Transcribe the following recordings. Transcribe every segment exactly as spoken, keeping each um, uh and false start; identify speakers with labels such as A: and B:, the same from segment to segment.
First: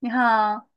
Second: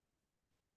A: 你好，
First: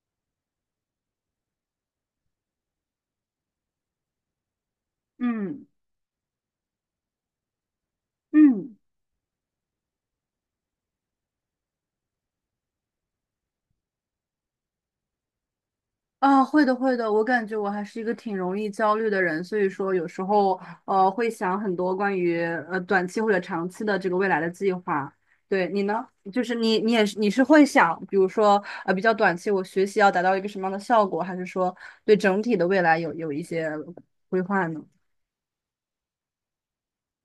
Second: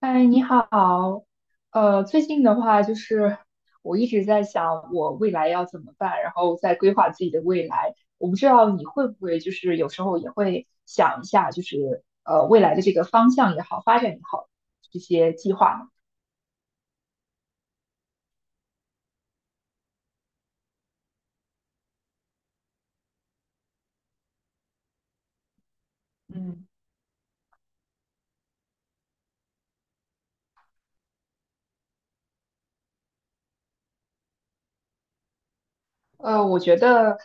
B: 嗨，你好。呃，最近的话，就是我一直在想我未来要
A: 嗯
B: 怎么办，然后在规划自己的未来。我不知道
A: 嗯
B: 你会不会，就是有时候也会想一下，就是呃未来的这个方向也好，发展也好，这些计划呢？
A: 啊，会的会的，我感觉我还是一个挺容易焦虑的人，所以说有时候呃会想很多关于呃短期或者长期的这个未来的计划。对你呢，就是
B: 嗯。
A: 你你也是你是会想，比如说呃比较短期，我学习要达到一个什么样的效果，还是说对整体的未来有有一些规划呢？
B: 呃，我觉得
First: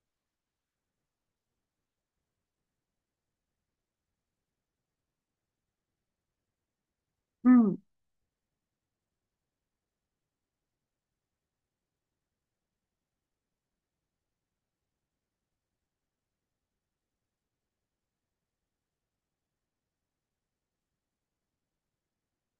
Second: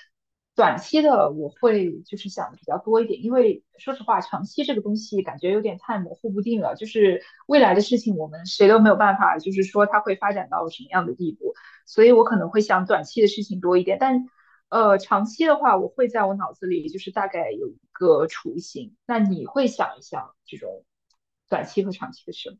B: 短期的我会就是想的比较多一点，因为说实话，长期这个东西感觉有点太模糊不定了。就是未来
A: 嗯
B: 的事情，我们谁都没有办法，就是说它会发展到什么样的地步，所以我可能会想短期的事情多一点。但呃，长期的话，我会在我脑子里就是大概有一个雏形。那你会想一想这种短期和长期的事吗？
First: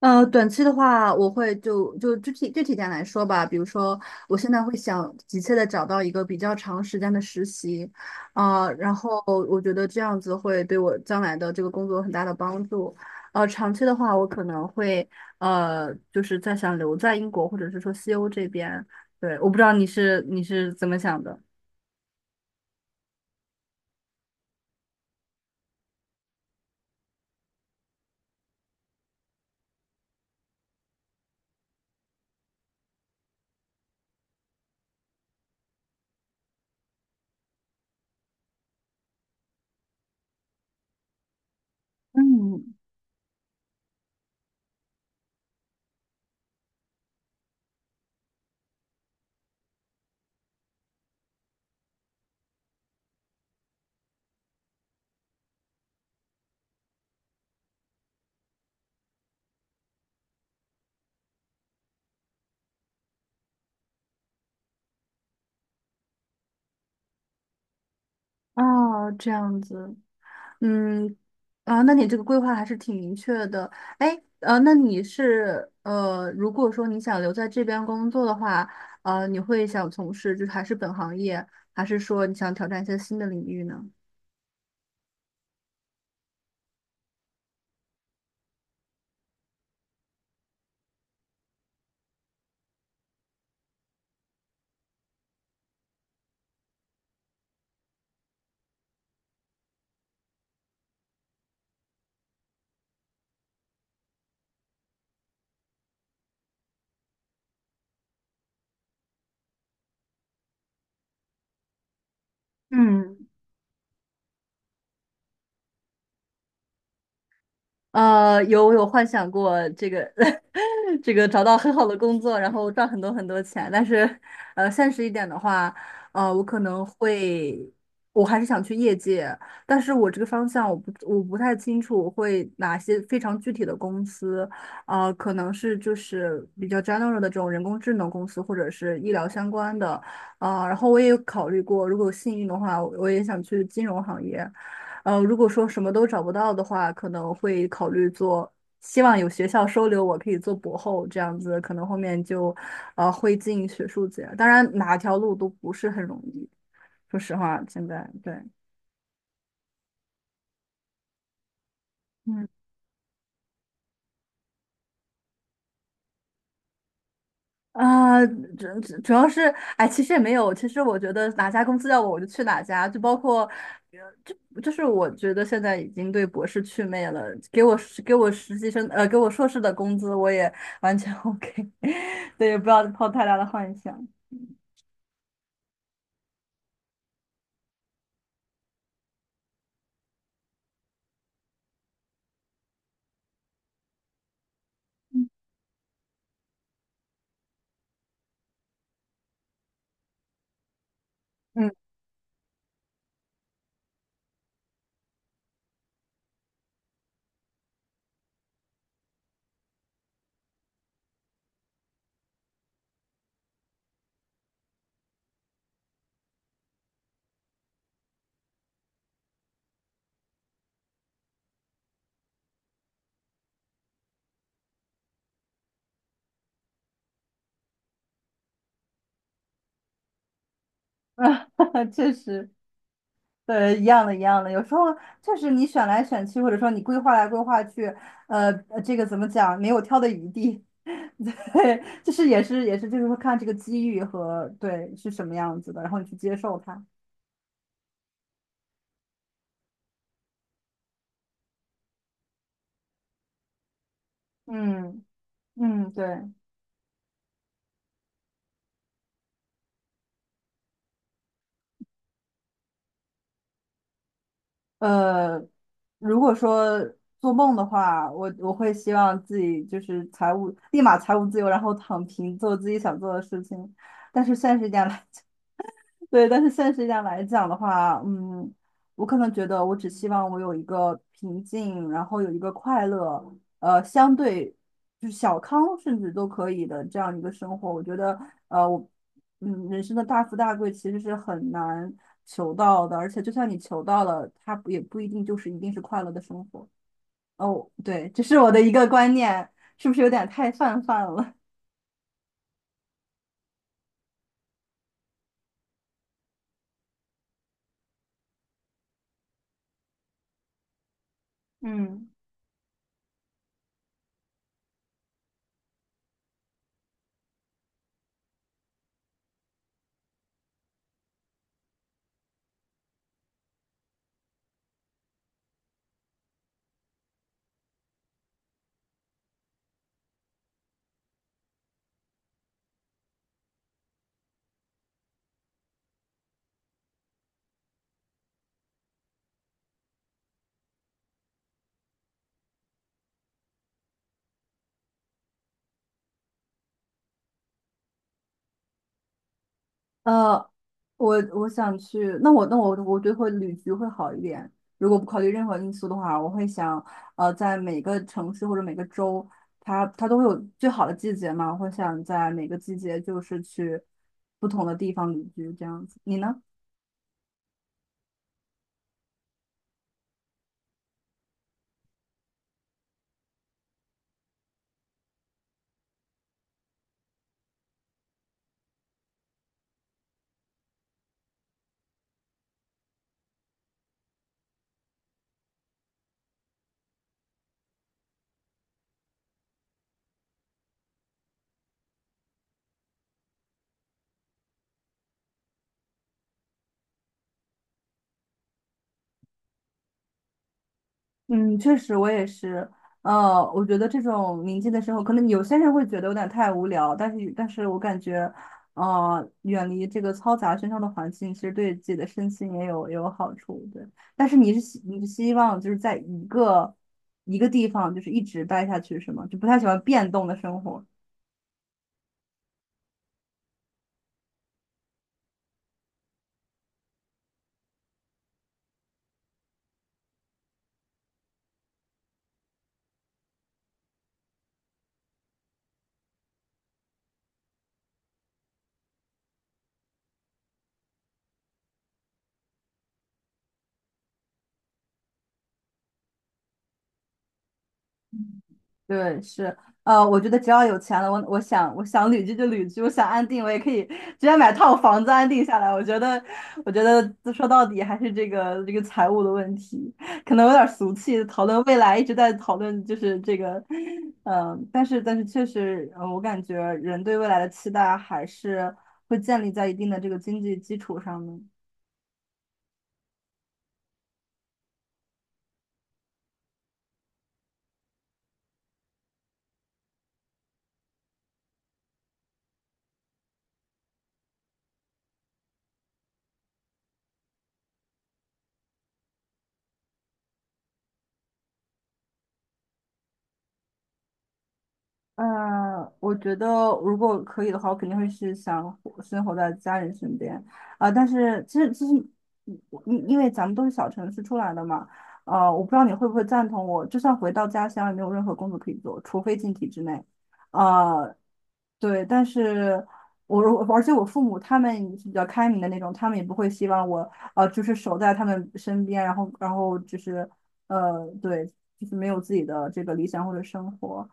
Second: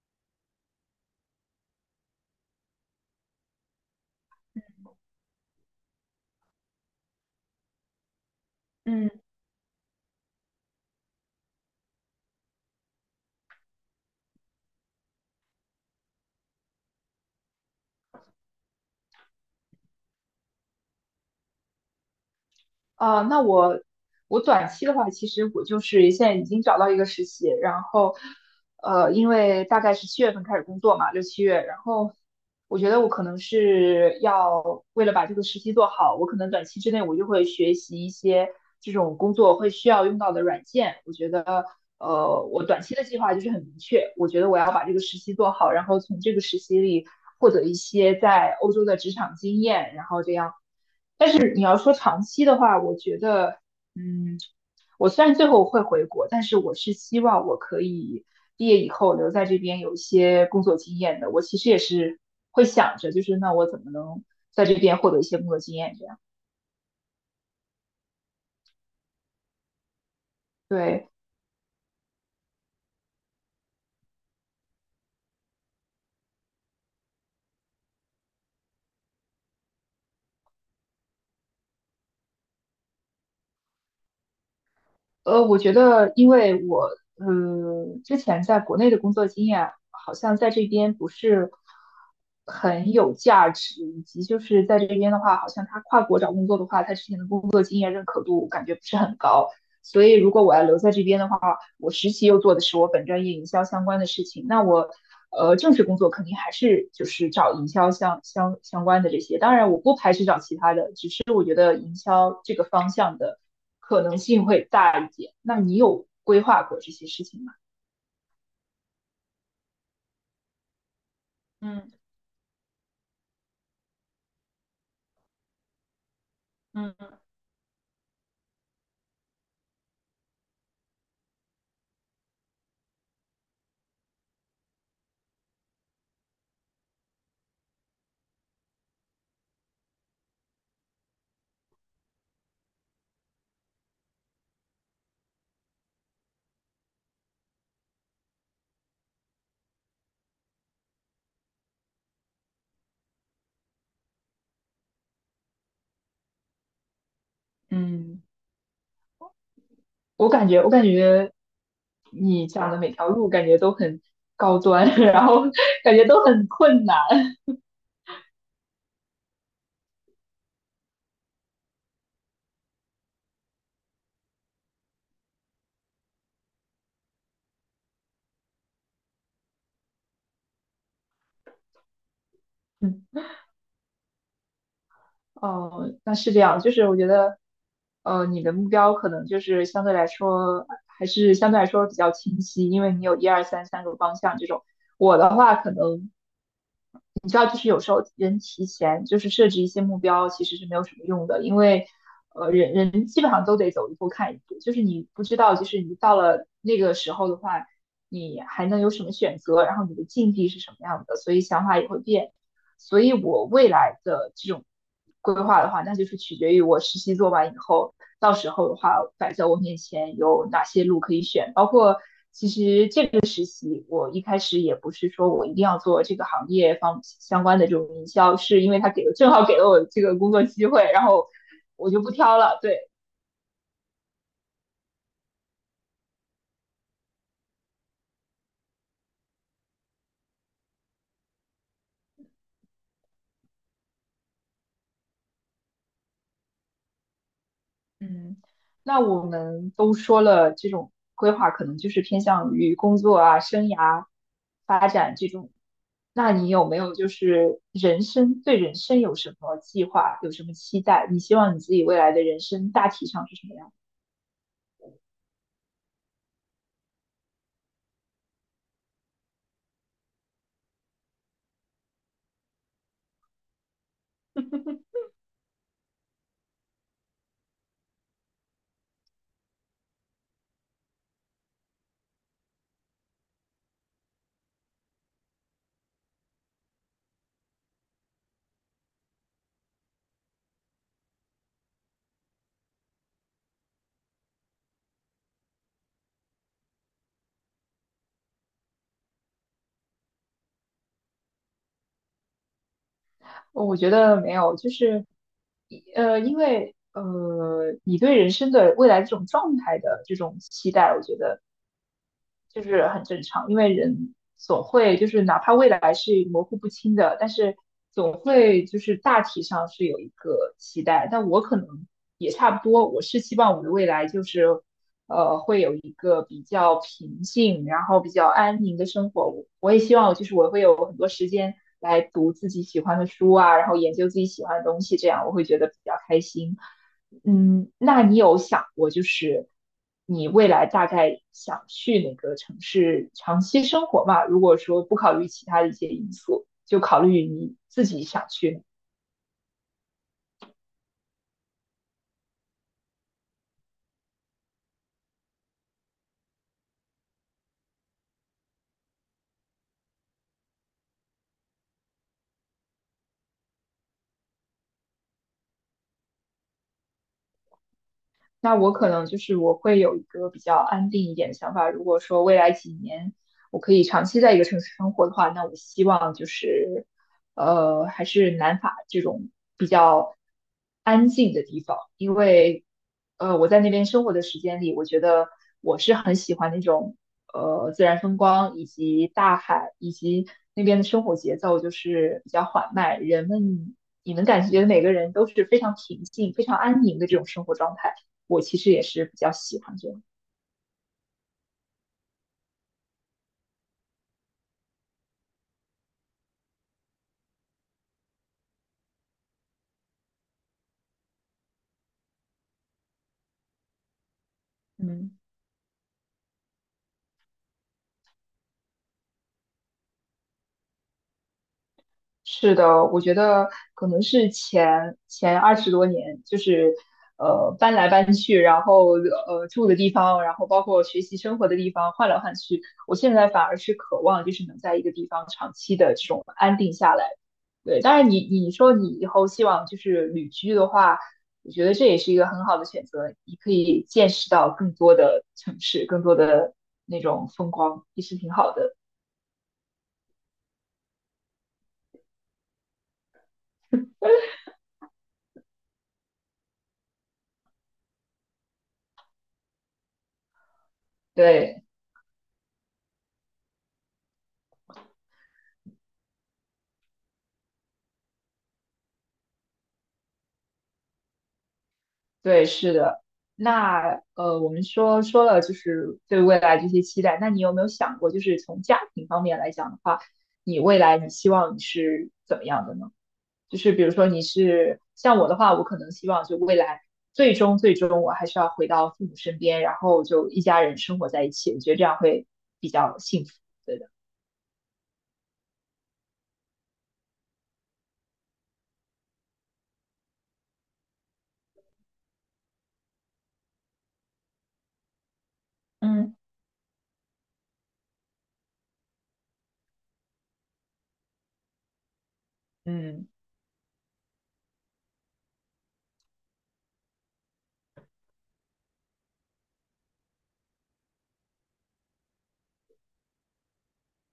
A: 呃，短期的话，我会就就具体具体点来说吧，比如说，我现在会想急切的找到一个比较长时间的实习，啊、然后我觉得这样子会对我将来的这个工作有很大的帮助。呃，长期的话，我可能会呃，就是在想留在英国或者是说西欧这边。对，我不知道你是你是怎么想的。
B: 啊，那我我短期的话，其实我就是现在已经找到一个实习，然后呃，因为大概是七月份开始工作嘛，六七月，然后我觉得我可能是要为了把这个实习做好，我可能短期之内我就会学习一些这种工作会需要用到的软件。我觉得呃，我
A: 嗯，
B: 短期的计划就是很明确，我觉得我要把这个实习做好，然后从这个实习里获得一些在欧洲的职场经验，然后这样。是你要说长期的话，我觉得，嗯，我虽然最后会回国，但是我是希望我可以毕业以后留在这边有一些工作经验的。我其实也是会想着，就是那我怎么能在这边获得一些工作经验？这样，
A: 哦，这样子，
B: 对。
A: 嗯，啊，那你这个规划还是挺明确的。哎，呃，那你是呃，如果说你想留在这边工作的话，呃，你会想从事就是还是本行业，还是说你想挑战一些新的领域呢？
B: 呃，我觉得因为我，呃，之前在国内的工作经验好像在这边不是很有价值，以及就是在这边的话，好像他跨国找工作的话，他之前的工作经验认可度感觉不是很高。所以如果我要留在这边的话，我实习又做的是我本专业营销相关的事情，那我呃正式工作肯定还是就是找营销相相相关的这些。当然，我不排斥找其他的，只是我觉得营销这个方向
A: 嗯。
B: 的可能性会大一点。那你有规划过这些事情吗？
A: 呃，有我有幻想过这个，这个找到很
B: 嗯
A: 好的工作，然后赚很多很多钱，但是，呃，现实一点的话，呃，我可能
B: 嗯
A: 会，我还是想去业界，但是我这个方向我不我不太清楚会哪些非常具体的公司，呃，可能是就是比较 general 的这种人工智能公司或者是医疗相关的，啊、然后我也有考虑过，如果有幸运的话，我也想去金融行业。呃，如果说什么都找不到的话，可能会考虑做，希望有学校收留我，可以做博后这样子，可能后面就，呃，会进学术界。当然，哪条路都不是很容易，说实话，现在
B: 嗯。
A: 对，
B: 我感觉我感觉你
A: 嗯。
B: 讲的每条路感觉都很高端，然后感觉都很困难。
A: 啊，主主主要是，哎，其实也没有。其实我觉得哪家公司要我，我就去哪家。就包括，呃就就是我觉得现在已经对博士祛魅了。给我给我实习生，呃，给我硕士的工资，我也完全 OK。对，也不要
B: 嗯。
A: 抱太大的幻想。
B: 哦，那是这样，就是我觉得，呃，你的目标可能就是相对来说，还是相对来说比较清晰，因为你有一二三三个方向这种。我的话，可能你知道，就是有时候人提前就是设置一些目标，其实是没有什么用的，因
A: 嗯，
B: 为，呃，人人基本上都得走一步看一步，就是你不知道，就是你到了那个时候的话，你还能有什么选择，然后你的境地是什么样的，所以想法也会变。所以我未来的这种规划的话，那就是取决于我实习做完以后，到时候的话摆在我面前有哪些路可以选，包括其实实习，我一开始也不是说我一定要做这个行业方相关的这种营销，是因为他给了正好给了我这个工作机会，然 后
A: 啊，
B: 我就不
A: 确
B: 挑
A: 实，
B: 了。对，
A: 对，一样的，一样的。有时候确实你选来选去，或者说你规划来规划去，呃，呃这个怎么讲，没有挑的余地。对，就是也是也是，就是说看这个机遇和对是什么样子的，然后你去接受它。
B: 嗯，那我们都说了，这种规划可能就是偏向于工作啊、生涯发
A: 嗯
B: 展这种。
A: 嗯，对。
B: 那你有没有就是人生，对人生有什么计划，有什么期待？你希望你自己未来的人生大体上是什么样？
A: 呃，如果说做梦的话，我我会希望自己就是财务立马财务自由，然后躺平做自己想做的事情。但是现实一点来对，但是现实一点来讲的话，嗯，我可能觉得我只希望我有一个平静，然后有一个快乐，呃，相对就是小康甚至都可以的这样一个生活。我觉得，呃，我，嗯，人生的大富大贵其实是很难求到的，而且就算你求到了，它不也不一定就是一定是快乐的生活。哦，对，这是我的一个观念，是不是有点太泛泛了？
B: 我觉得没有，就是呃，因为呃，你对人生的未来这种状态的这种期待，我觉得。
A: 嗯。
B: 就是很正常，因为人总会就是哪怕未来是模糊不清的，但是总会就是大体上是有一个期待。但我可能也差不多，我是希望我的未来就是呃会有一个比较平静，然后比较安宁的生活。我我也希望就是我会有很多时间来读自己喜欢的书啊，然后研究自己喜欢的东西，这样我会觉得比较开心。嗯，那你有想过，就是你未来大概想去哪个城市长期生活吗？如果说不考虑其他的一些因素，就考虑你自己想去。
A: 呃，我我想去，那我那我我觉得会旅居会好一点。如果不考虑任何因素的话，我会想，呃，在每个城市或者每个州，它它都会有最好的季节嘛，我会想在每个季节就是去不同的地方旅居这样子。你呢？
B: 那我可能就是我会有一个比较安定一点的想法。如果说未来几年我可以长期在一个城市生活的话，那我希望就是呃还是南法这种比较安静的地方，因为呃我在那边生活的时间里，我觉得我是很喜欢那种呃自然风光以及大海以及那边的生活节奏就是比较缓慢，人们。你能感觉每个人都是非常平静、非常安宁的这种生活状态。我其实也是比较喜欢这样。
A: 嗯，确实，我也是。呃，我觉得这种宁静的生活，可能有些人会觉得有点太无聊，但是，但是我感觉，呃，远离这个嘈杂喧嚣的环境，其实对自己的身心也有也有好处。对，但是你是希你是
B: 嗯，
A: 希望就是在一个一个地方，就是一直待下去，是吗？就不太喜欢变动的生活。
B: 是的，我觉得可能是前前二十多年，就是呃搬来搬去，然后呃住的地方，然后包括学习生活的地方换来换去，我现在反而是渴望就是能在一个地方长期的这种安定下来。对，当然你你说你以后希望就是旅居的话，我觉得这也是一个很好的选择，你可以见识到更多的城市，更多的那种风光，也是挺好的。
A: 对，是，呃，我觉得只要有钱了，我我想我想旅居就旅居，我想安定，我也可以直接买套房子安定下来。我觉得，我觉得说到底还是这个这个财务的问题，可能有点俗气，讨论
B: 对。
A: 未来一直在讨论就是这个，嗯、但是但是确实，呃我感觉人对未来的期待还是会建立在一定的这个经济基础上的。
B: 对，是的。那呃，我们说说了就是对未来这些期待，那你有没有想过，就是从家庭方面来讲的话，你未来你希望你是怎么样的呢？就是比如说你是像我的话，我可能希望就未来最终最终我还是要回到父母身边，然后就一家人生活在一起，我觉得这样会比较幸福。对的。
A: 呃，我觉得如果可以的话，我肯定会是想活生活在家人身边啊、但是其实其实，你因因为咱们都是小城市出来的嘛，呃，我不知道你会不
B: 嗯。
A: 会赞同我，就算回到家乡，也没有任何工作可以做，除非进体制内。呃，对，但是
B: 嗯。
A: 我如而且我父母他们是比较开明的那种，他们也不会希望我呃就是守在他们身边，然后然后就是呃对，就是没有自己的这个理想或者生活。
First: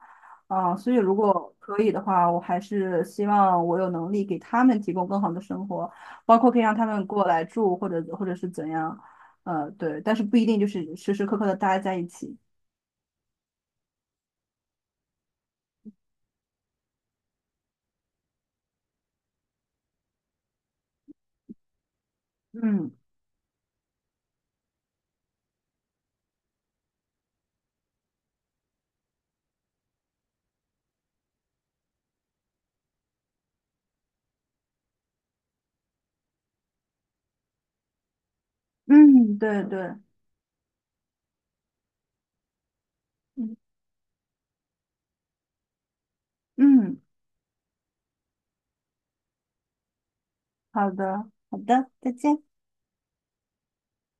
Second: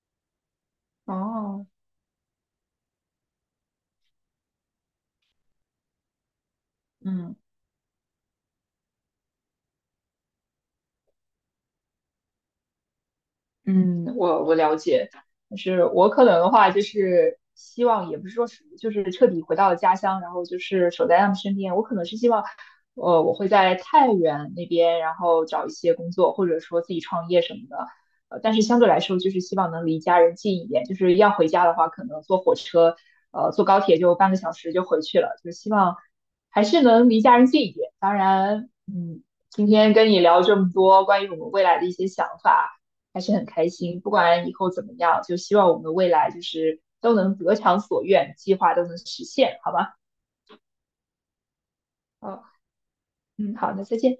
A: 啊，所以如果
B: 哦。
A: 可以的话，我还是希望我有能力给他们提供更好的生活，包括可以让他们过
B: 嗯。
A: 来住，或者或者是怎样，呃，对，但是不一定就是时时刻刻的待在一起。
B: 嗯，我我了解，就是我可能的话，就是希望也不是说是就是彻底回到了家乡，然后就是守在他们身边。我可能是希望，
A: 嗯
B: 呃，我会在太原那边，然后找一些工作，或者说自己创业什么的。呃，但是相对来说，就是希望能离家人近一点。就是要回家的话，可能坐火车，呃，坐高铁就半个小时就回去了。就是希望还是能离家人近一点。当然，嗯，
A: 嗯，对
B: 今天
A: 对，
B: 跟你聊这么多关于我们未来的一些想法。还是很
A: 嗯
B: 开心。不管以后怎么样，就希望我们未来就是
A: 嗯，
B: 都能得偿所愿，计划都能实现，好吧？
A: 好的好的，再见。
B: 哦，嗯，好，那再见。